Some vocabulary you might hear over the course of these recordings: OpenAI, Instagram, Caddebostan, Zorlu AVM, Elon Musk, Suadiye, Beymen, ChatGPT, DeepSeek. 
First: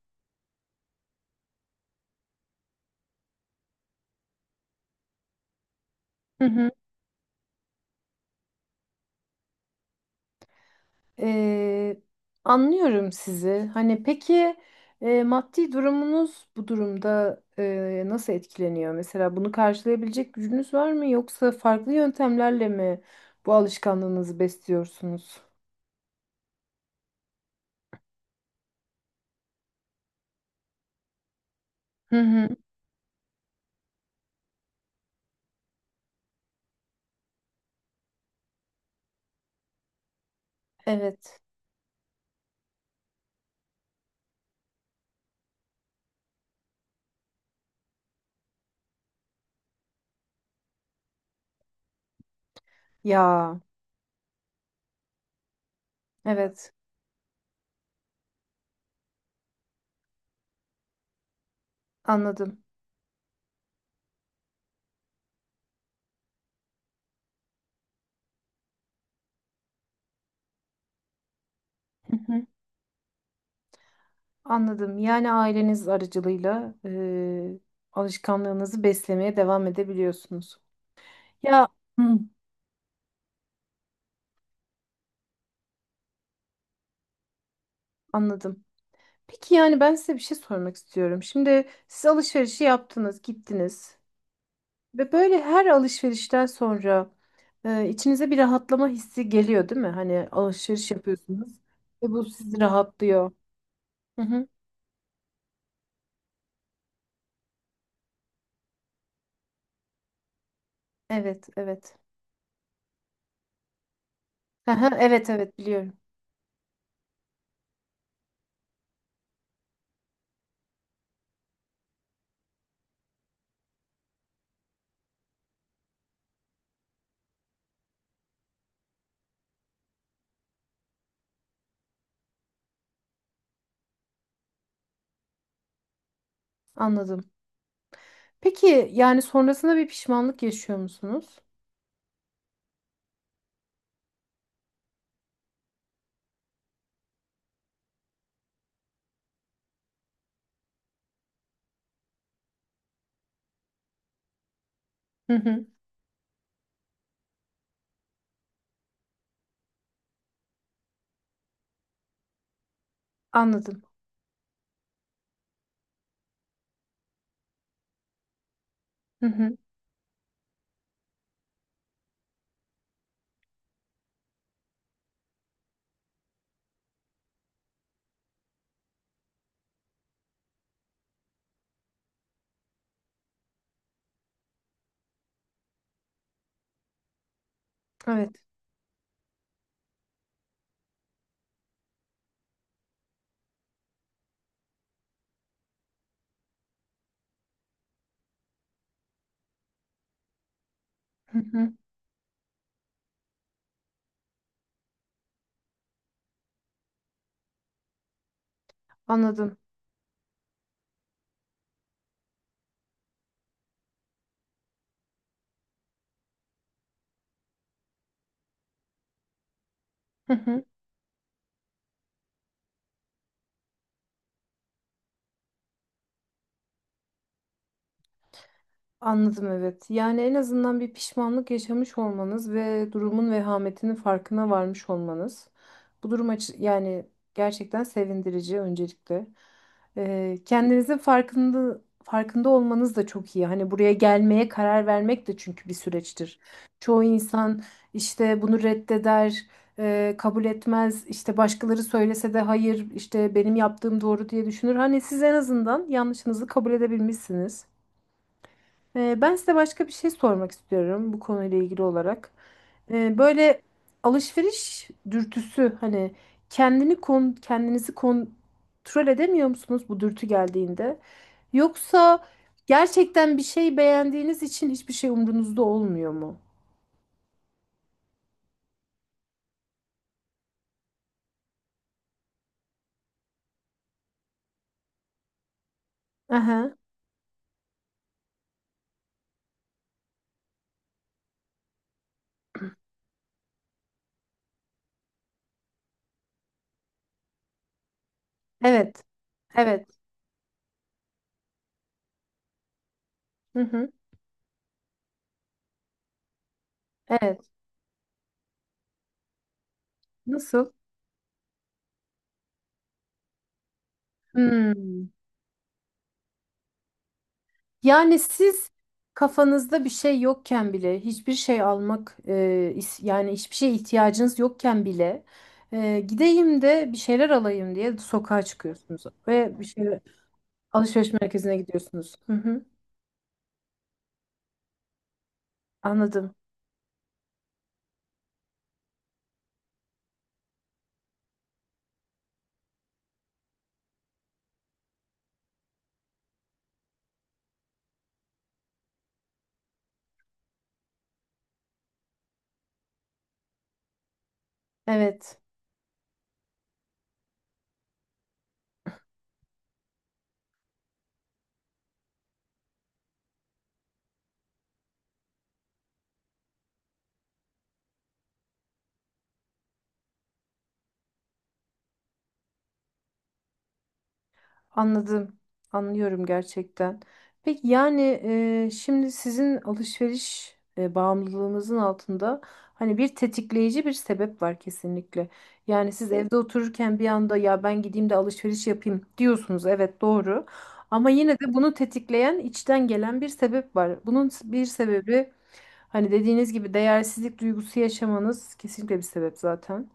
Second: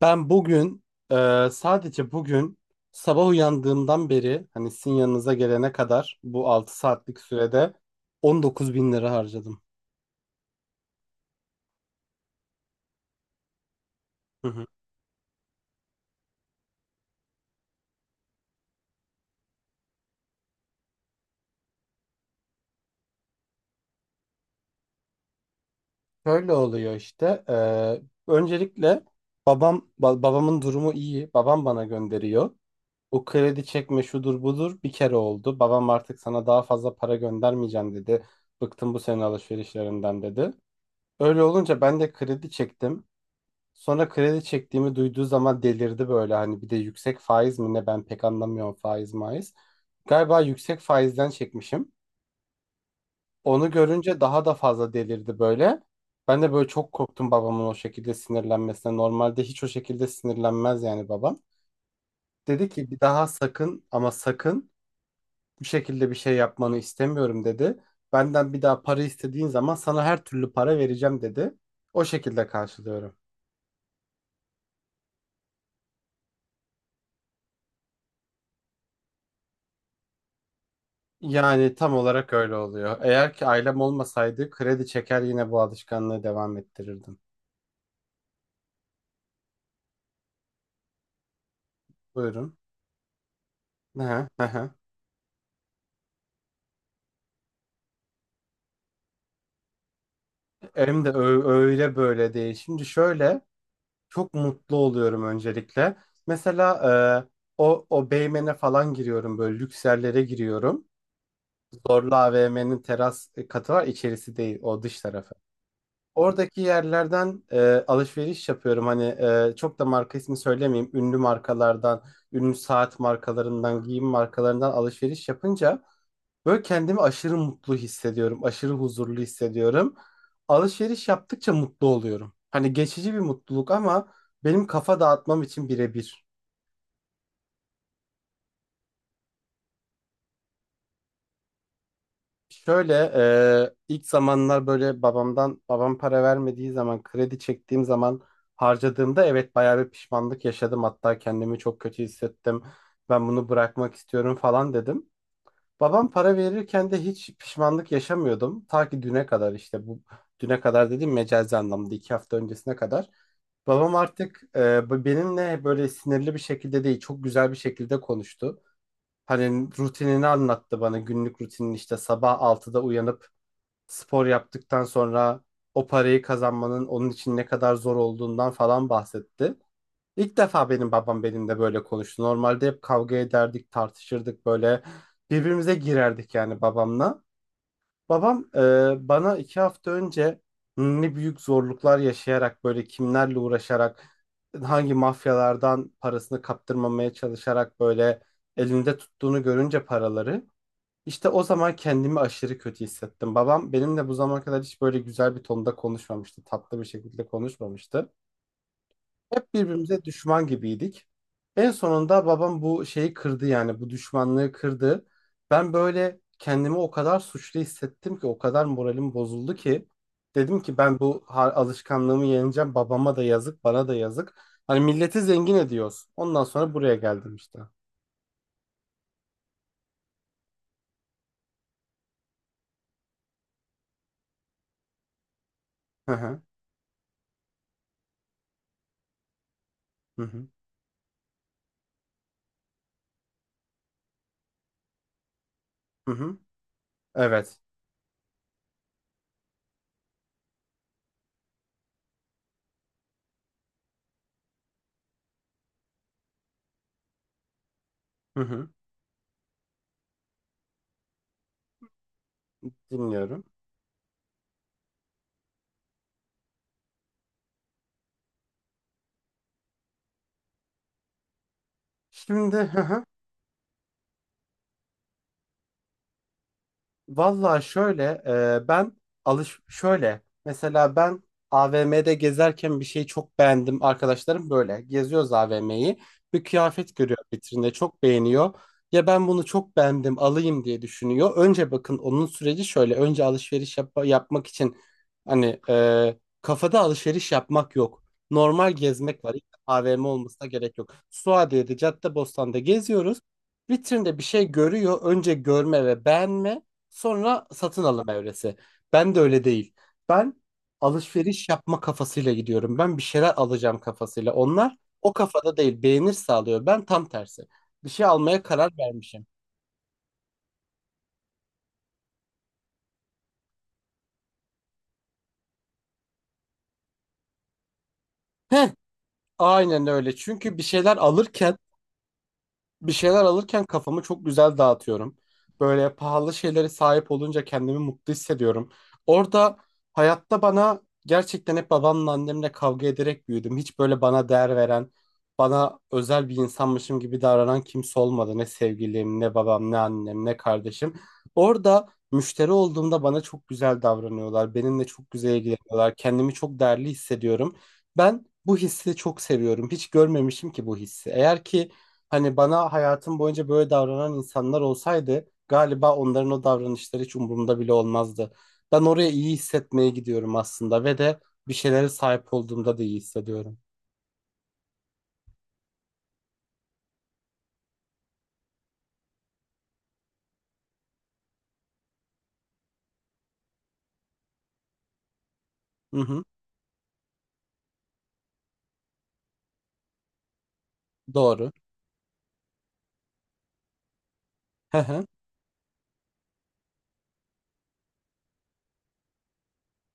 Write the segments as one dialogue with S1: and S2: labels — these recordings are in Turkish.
S1: Ben bugün sadece bugün sabah uyandığımdan beri hani sizin yanınıza gelene kadar
S2: Hı
S1: bu
S2: hı.
S1: 6 saatlik sürede 19 bin lira harcadım.
S2: Ee, Anlıyorum sizi. Hani
S1: Hı
S2: peki
S1: hı.
S2: maddi durumunuz bu durumda nasıl etkileniyor? Mesela bunu karşılayabilecek gücünüz var mı? Yoksa farklı yöntemlerle mi bu alışkanlığınızı besliyorsunuz?
S1: Şöyle oluyor işte. Öncelikle babam babamın durumu iyi. Babam bana
S2: Hı hı.
S1: gönderiyor. O kredi çekme şudur budur bir kere oldu. Babam artık sana daha fazla para göndermeyeceğim dedi. Bıktım bu senin alışverişlerinden dedi.
S2: Evet.
S1: Öyle olunca ben de kredi çektim. Sonra kredi çektiğimi duyduğu zaman delirdi böyle, hani bir de yüksek faiz mi ne, ben pek anlamıyorum faiz maiz. Galiba yüksek faizden çekmişim.
S2: Ya,
S1: Onu görünce daha da fazla delirdi böyle. Ben de böyle
S2: evet,
S1: çok korktum babamın o şekilde sinirlenmesine. Normalde hiç o şekilde sinirlenmez yani babam.
S2: anladım.
S1: Dedi ki bir daha sakın, ama sakın bu şekilde bir şey yapmanı istemiyorum dedi. Benden bir daha para istediğin zaman sana her türlü para vereceğim dedi. O
S2: Hı hı.
S1: şekilde karşılıyorum.
S2: Anladım. Yani aileniz aracılığıyla alışkanlığınızı beslemeye devam edebiliyorsunuz. Ya
S1: Yani tam
S2: hı.
S1: olarak öyle oluyor. Eğer ki ailem olmasaydı kredi çeker yine bu alışkanlığı devam ettirirdim.
S2: Anladım. Peki yani ben size bir şey sormak istiyorum. Şimdi siz
S1: Buyurun.
S2: alışverişi yaptınız, gittiniz
S1: Aha, aha.
S2: ve böyle her alışverişten sonra içinize bir rahatlama hissi geliyor, değil mi? Hani alışveriş
S1: Hem de
S2: yapıyorsunuz
S1: öyle
S2: ve bu
S1: böyle değil.
S2: sizi
S1: Şimdi
S2: rahatlıyor.
S1: şöyle,
S2: Hı
S1: çok
S2: hı.
S1: mutlu oluyorum öncelikle. Mesela e, o Beymen'e falan giriyorum, böyle lüks yerlere giriyorum.
S2: Evet, evet.
S1: Zorlu AVM'nin teras katı var, içerisi değil o
S2: Aha,
S1: dış
S2: evet,
S1: tarafı.
S2: evet biliyorum.
S1: Oradaki yerlerden alışveriş yapıyorum. Hani çok da marka ismi söylemeyeyim. Ünlü markalardan, ünlü saat markalarından, giyim markalarından alışveriş yapınca böyle kendimi aşırı mutlu hissediyorum. Aşırı huzurlu hissediyorum. Alışveriş yaptıkça mutlu oluyorum. Hani geçici bir mutluluk ama benim kafa dağıtmam için birebir.
S2: Anladım. Peki yani sonrasında bir pişmanlık yaşıyor musunuz?
S1: Şöyle, ilk zamanlar, böyle babamdan, babam para vermediği zaman, kredi çektiğim zaman harcadığımda evet bayağı bir pişmanlık yaşadım. Hatta kendimi çok kötü hissettim. Ben bunu bırakmak istiyorum falan dedim.
S2: Hı hı.
S1: Babam para verirken de hiç pişmanlık yaşamıyordum. Ta ki düne kadar, işte bu düne kadar dedim, mecazi anlamda 2 hafta öncesine kadar.
S2: Anladım.
S1: Babam artık benimle böyle sinirli bir şekilde değil, çok güzel bir şekilde konuştu.
S2: Hı hı.
S1: Hani rutinini anlattı bana, günlük rutinin işte sabah 6'da uyanıp spor yaptıktan sonra o parayı kazanmanın onun için ne kadar zor olduğundan falan bahsetti. İlk defa benim babam benimle böyle konuştu. Normalde hep kavga ederdik, tartışırdık, böyle birbirimize girerdik yani babamla.
S2: Evet.
S1: Babam bana 2 hafta önce ne büyük zorluklar yaşayarak, böyle kimlerle uğraşarak, hangi mafyalardan parasını kaptırmamaya çalışarak böyle elinde tuttuğunu görünce paraları, işte
S2: Hı
S1: o
S2: hı.
S1: zaman kendimi aşırı kötü hissettim. Babam benimle bu zamana kadar hiç böyle güzel bir tonda konuşmamıştı. Tatlı bir şekilde konuşmamıştı. Hep
S2: Anladım.
S1: birbirimize düşman gibiydik. En sonunda babam bu şeyi kırdı, yani bu düşmanlığı kırdı. Ben böyle kendimi o kadar suçlu hissettim ki, o kadar moralim bozuldu ki
S2: Hı
S1: dedim
S2: hı.
S1: ki ben bu alışkanlığımı yeneceğim. Babama da yazık, bana da yazık. Hani milleti zengin ediyoruz. Ondan sonra buraya geldim işte.
S2: Anladım evet. Yani en azından bir pişmanlık yaşamış olmanız ve durumun vehametinin farkına varmış olmanız. Bu
S1: Hı
S2: durum
S1: hı.
S2: yani gerçekten sevindirici öncelikle.
S1: Hı hı.
S2: Kendinizin farkında olmanız da çok iyi. Hani buraya gelmeye karar vermek de çünkü bir
S1: Hı hı.
S2: süreçtir. Çoğu
S1: Evet.
S2: insan işte bunu reddeder, kabul etmez. İşte başkaları söylese de hayır, işte benim yaptığım doğru diye düşünür. Hani siz en azından yanlışınızı kabul edebilmişsiniz.
S1: Hı hı.
S2: Ben size başka bir şey sormak istiyorum bu konuyla ilgili olarak.
S1: Dinliyorum.
S2: Böyle alışveriş dürtüsü hani kendinizi kontrol edemiyor musunuz bu dürtü geldiğinde? Yoksa
S1: Şimdi, hı hı.
S2: gerçekten bir şey beğendiğiniz için hiçbir şey umrunuzda olmuyor mu?
S1: Vallahi şöyle, ben şöyle, mesela ben AVM'de gezerken bir şeyi çok beğendim, arkadaşlarım, böyle geziyoruz AVM'yi, bir
S2: Aha,
S1: kıyafet görüyor vitrinde, çok beğeniyor, ya ben bunu çok beğendim alayım diye düşünüyor. Önce, bakın, onun süreci şöyle: önce alışveriş yapmak için, hani kafada alışveriş yapmak yok, normal
S2: evet,
S1: gezmek var. Hiç
S2: evet.
S1: AVM olmasına gerek yok, Suadiye'de, Caddebostan'da geziyoruz,
S2: Hı hı,
S1: vitrinde bir şey görüyor, önce görme ve beğenme. Sonra
S2: evet.
S1: satın alım evresi. Ben de öyle değil. Ben
S2: Nasıl?
S1: alışveriş yapma kafasıyla gidiyorum. Ben bir şeyler alacağım kafasıyla. Onlar
S2: Hmm.
S1: o kafada değil. Beğenir sağlıyor. Ben tam tersi. Bir şey
S2: Yani
S1: almaya
S2: siz
S1: karar vermişim.
S2: kafanızda bir şey yokken bile hiçbir şey almak, yani hiçbir şeye ihtiyacınız yokken bile gideyim de bir şeyler alayım diye sokağa
S1: Heh,
S2: çıkıyorsunuz ve bir
S1: aynen
S2: şeyler
S1: öyle. Çünkü bir şeyler
S2: alışveriş
S1: alırken
S2: merkezine gidiyorsunuz. Hı hı,
S1: kafamı çok güzel dağıtıyorum. Böyle
S2: anladım.
S1: pahalı şeylere sahip olunca kendimi mutlu hissediyorum. Orada, hayatta bana, gerçekten hep babamla annemle kavga ederek büyüdüm. Hiç böyle bana değer veren, bana özel bir insanmışım gibi davranan kimse olmadı. Ne sevgilim, ne babam, ne annem, ne kardeşim. Orada müşteri olduğumda bana çok güzel davranıyorlar. Benimle çok güzel
S2: Evet.
S1: ilgileniyorlar. Kendimi çok değerli hissediyorum. Ben bu hissi çok seviyorum. Hiç görmemişim ki bu hissi. Eğer ki, hani bana hayatım boyunca böyle davranan insanlar olsaydı galiba onların o davranışları hiç umurumda bile olmazdı. Ben oraya iyi hissetmeye gidiyorum aslında, ve de bir şeylere sahip olduğumda da iyi hissediyorum.
S2: Anladım. Anlıyorum gerçekten. Peki yani şimdi sizin alışveriş bağımlılığınızın altında hani bir tetikleyici bir sebep var kesinlikle. Yani
S1: Hı
S2: siz
S1: hı,
S2: evde otururken bir anda ya ben gideyim de alışveriş yapayım diyorsunuz. Evet doğru. Ama yine
S1: doğru.
S2: de bunu tetikleyen içten gelen bir sebep var. Bunun bir
S1: Hı hı,
S2: sebebi hani dediğiniz gibi değersizlik duygusu yaşamanız kesinlikle bir sebep zaten.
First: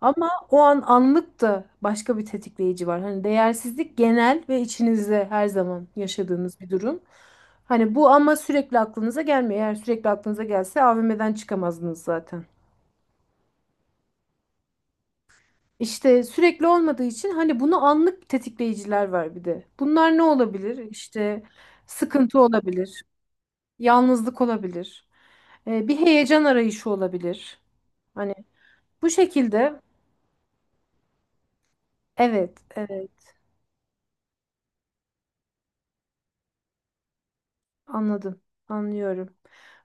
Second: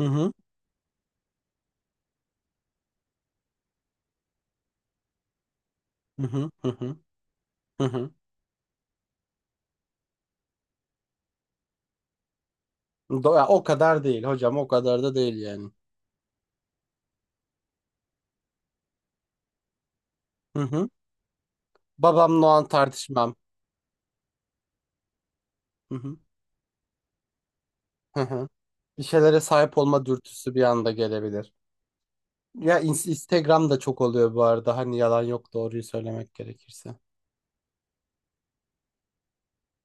S1: hı
S2: Ama
S1: hı,
S2: o an anlık da başka bir tetikleyici var. Hani değersizlik genel ve içinizde her zaman
S1: hı hı,
S2: yaşadığınız
S1: hı
S2: bir
S1: hı.
S2: durum.
S1: Hı
S2: Hani bu
S1: hı.
S2: ama sürekli aklınıza gelmiyor. Eğer sürekli aklınıza gelse AVM'den çıkamazdınız zaten.
S1: Ya, o kadar değil hocam, o kadar da değil yani.
S2: İşte sürekli olmadığı için hani bunu anlık tetikleyiciler var bir de. Bunlar ne
S1: Hı
S2: olabilir?
S1: hı.
S2: İşte sıkıntı
S1: Babamla o an
S2: olabilir,
S1: tartışmam.
S2: yalnızlık olabilir,
S1: Hı
S2: bir
S1: hı,
S2: heyecan arayışı olabilir.
S1: hı
S2: Hani
S1: hı. Bir
S2: bu
S1: şeylere sahip
S2: şekilde
S1: olma dürtüsü bir anda gelebilir.
S2: evet,
S1: Ya,
S2: evet.
S1: Instagram'da çok oluyor bu arada. Hani yalan yok, doğruyu söylemek gerekirse.
S2: Anladım, anlıyorum.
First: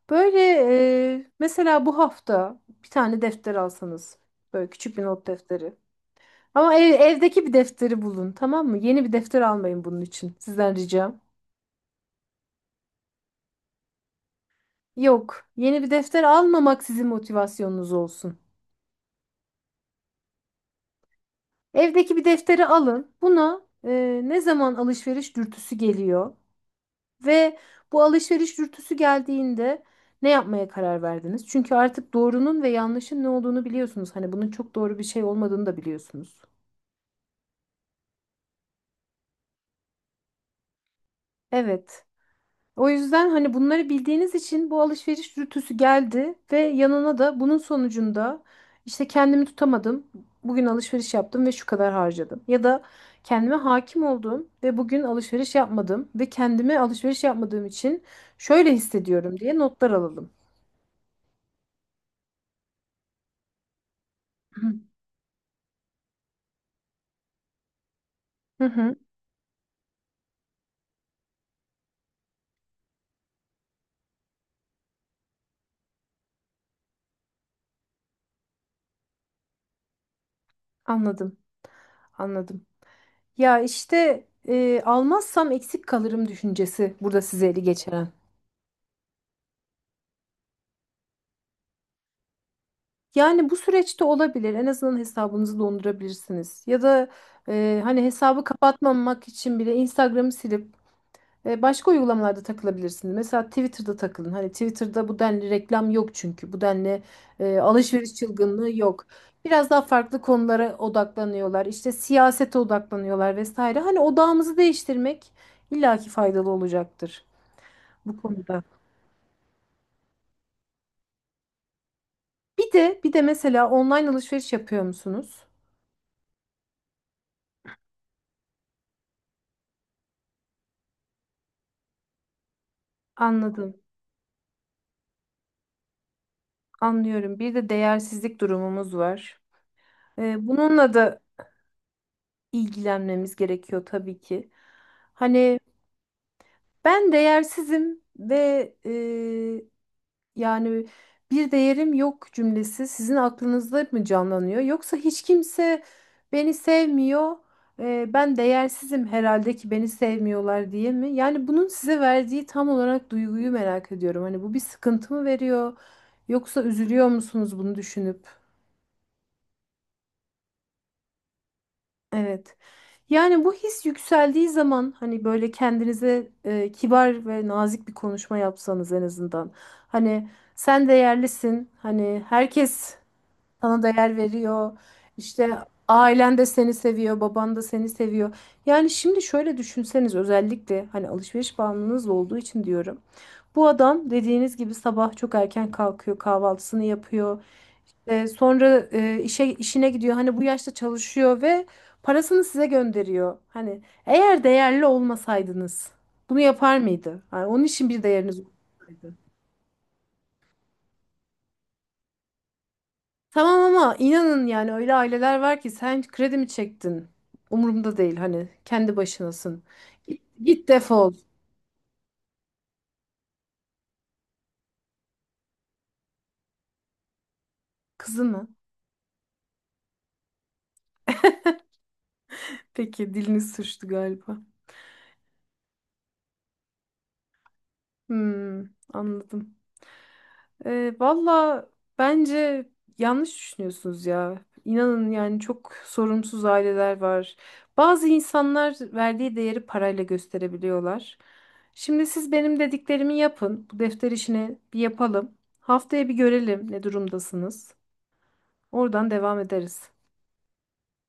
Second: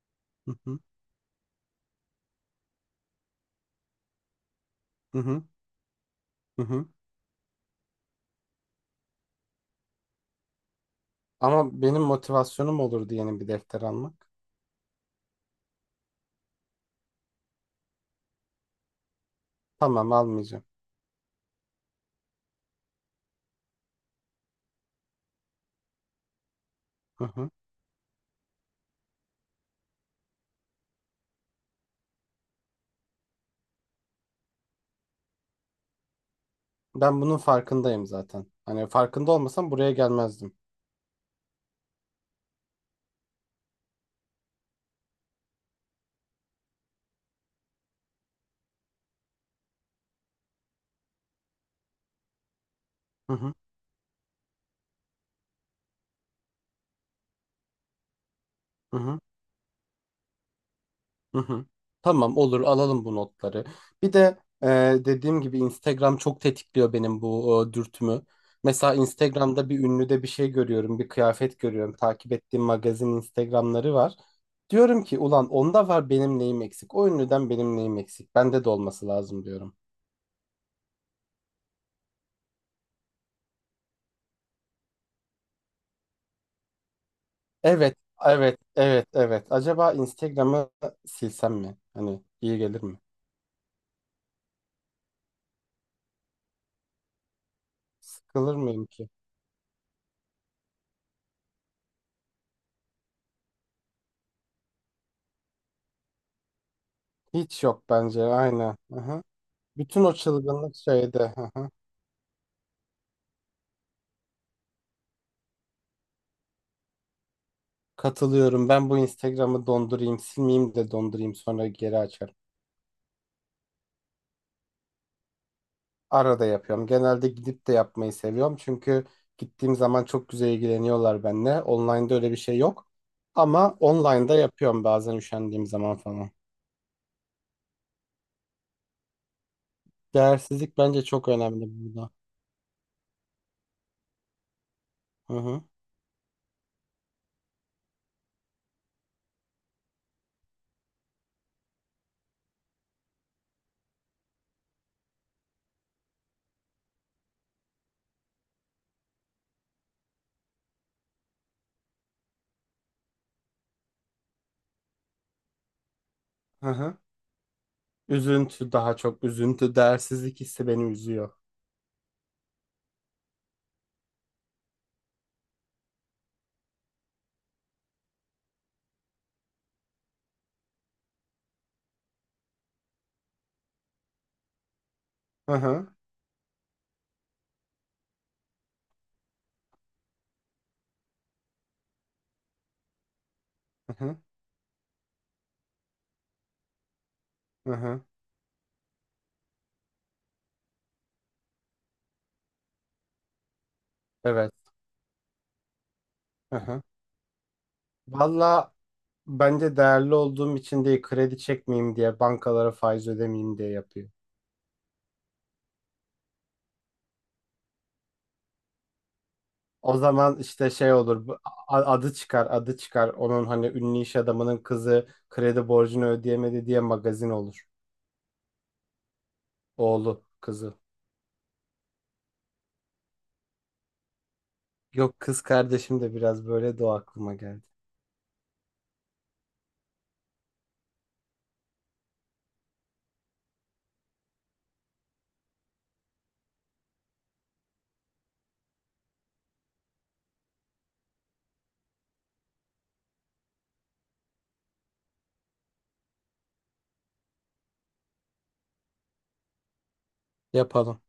S2: Böyle,
S1: Hı hı.
S2: mesela bu hafta bir tane defter alsanız, böyle küçük bir
S1: Hı
S2: not
S1: hı,
S2: defteri.
S1: hı
S2: Ama
S1: hı.
S2: evdeki bir defteri bulun, tamam mı? Yeni bir defter almayın bunun için, sizden ricam.
S1: Ama benim motivasyonum olurdu yeni bir defter almak.
S2: Yok, yeni bir defter almamak sizin motivasyonunuz olsun.
S1: Tamam, almayacağım.
S2: Evdeki bir defteri alın. Buna, ne zaman alışveriş dürtüsü geliyor?
S1: Hı hı.
S2: Ve bu alışveriş dürtüsü geldiğinde ne yapmaya karar verdiniz? Çünkü artık doğrunun ve yanlışın ne olduğunu biliyorsunuz. Hani bunun çok doğru bir şey olmadığını da biliyorsunuz.
S1: Ben bunun farkındayım zaten. Hani farkında olmasam buraya gelmezdim.
S2: Evet. O yüzden hani bunları bildiğiniz için bu alışveriş dürtüsü geldi ve yanına da bunun sonucunda işte kendimi tutamadım. Bugün alışveriş yaptım ve şu kadar harcadım. Ya da
S1: Hı hı,
S2: kendime hakim oldum ve bugün alışveriş yapmadım ve kendime alışveriş yapmadığım için şöyle
S1: hı hı,
S2: hissediyorum diye notlar alalım.
S1: hı hı. Tamam, olur, alalım bu notları. Bir de
S2: Hı
S1: dediğim gibi Instagram çok tetikliyor benim bu dürtümü.
S2: hı,
S1: Mesela
S2: hı,
S1: Instagram'da bir ünlüde bir şey görüyorum, bir kıyafet görüyorum. Takip ettiğim magazin Instagram'ları var. Diyorum ki ulan onda var, benim neyim eksik? O ünlüden benim neyim eksik? Bende de olması lazım diyorum.
S2: anladım. Anladım. Ya işte, almazsam eksik kalırım düşüncesi burada sizi ele
S1: Evet,
S2: geçiren.
S1: evet, evet, evet. Acaba Instagram'ı silsem mi? Hani iyi gelir mi?
S2: Yani bu süreçte olabilir. En azından hesabınızı dondurabilirsiniz. Ya da hani hesabı
S1: Sıkılır mıyım ki?
S2: kapatmamak için bile Instagram'ı silip başka uygulamalarda takılabilirsiniz. Mesela Twitter'da takılın. Hani Twitter'da bu denli reklam yok çünkü. Bu denli
S1: Hiç yok
S2: alışveriş
S1: bence.
S2: çılgınlığı
S1: Aynen.
S2: yok.
S1: Aha.
S2: Biraz daha
S1: Bütün o
S2: farklı
S1: çılgınlık
S2: konulara
S1: şeyde.
S2: odaklanıyorlar.
S1: Aha.
S2: İşte siyasete odaklanıyorlar vesaire. Hani odağımızı değiştirmek illaki faydalı olacaktır bu konuda.
S1: Katılıyorum. Ben bu Instagram'ı dondurayım, silmeyeyim de dondurayım, sonra geri açarım.
S2: Bir de mesela online alışveriş yapıyor musunuz?
S1: Arada yapıyorum. Genelde gidip de yapmayı seviyorum. Çünkü gittiğim zaman çok güzel ilgileniyorlar benimle. Online'da öyle bir şey yok.
S2: Anladım.
S1: Ama online'da yapıyorum bazen, üşendiğim zaman falan.
S2: Anlıyorum. Bir de değersizlik durumumuz var.
S1: Değersizlik
S2: Bununla
S1: bence
S2: da
S1: çok önemli burada.
S2: ilgilenmemiz gerekiyor tabii ki.
S1: Hı
S2: Hani
S1: hı.
S2: ben değersizim ve, yani bir değerim yok cümlesi sizin aklınızda mı canlanıyor? Yoksa hiç kimse beni sevmiyor, ben değersizim herhalde ki beni sevmiyorlar diye mi? Yani bunun size verdiği tam olarak duyguyu merak ediyorum. Hani bu bir sıkıntı mı veriyor? Yoksa
S1: Hı hı.
S2: üzülüyor musunuz bunu düşünüp?
S1: Üzüntü, daha çok üzüntü, değersizlik hissi beni üzüyor.
S2: Evet. Yani bu his yükseldiği zaman hani böyle kendinize kibar ve nazik bir konuşma yapsanız en azından. Hani sen değerlisin. Hani herkes sana değer veriyor. İşte
S1: Hı hı,
S2: ailen de seni seviyor, baban da seni seviyor. Yani şimdi şöyle düşünseniz, özellikle hani alışveriş bağımlılığınız olduğu için diyorum. Bu
S1: hı
S2: adam
S1: hı,
S2: dediğiniz gibi sabah çok erken kalkıyor, kahvaltısını yapıyor.
S1: hı hı.
S2: Sonra işine gidiyor. Hani bu yaşta çalışıyor ve parasını size gönderiyor. Hani eğer
S1: Evet.
S2: değerli olmasaydınız bunu
S1: Hı
S2: yapar
S1: hı.
S2: mıydı? Yani onun için bir değeriniz
S1: Valla
S2: olsaydı.
S1: bence değerli olduğum için değil, kredi çekmeyeyim diye, bankalara faiz ödemeyeyim
S2: Tamam
S1: diye
S2: ama
S1: yapıyor.
S2: inanın yani öyle aileler var ki sen kredi mi çektin? Umurumda değil hani kendi başınasın.
S1: O
S2: Git,
S1: zaman
S2: git
S1: işte şey
S2: defol.
S1: olur adı çıkar, onun hani, ünlü iş adamının kızı kredi borcunu ödeyemedi diye magazin olur.
S2: Kızı mı?
S1: Oğlu kızı.
S2: Peki dilini sürçtü galiba.
S1: Yok, kız kardeşim de biraz böyle, de o aklıma geldi.
S2: Hmm, anladım. Valla bence yanlış düşünüyorsunuz ya. İnanın yani çok sorumsuz aileler var. Bazı insanlar verdiği değeri parayla gösterebiliyorlar. Şimdi siz benim dediklerimi yapın. Bu defter işini bir yapalım. Haftaya bir görelim ne durumdasınız. Oradan devam ederiz.
S1: Yapalım.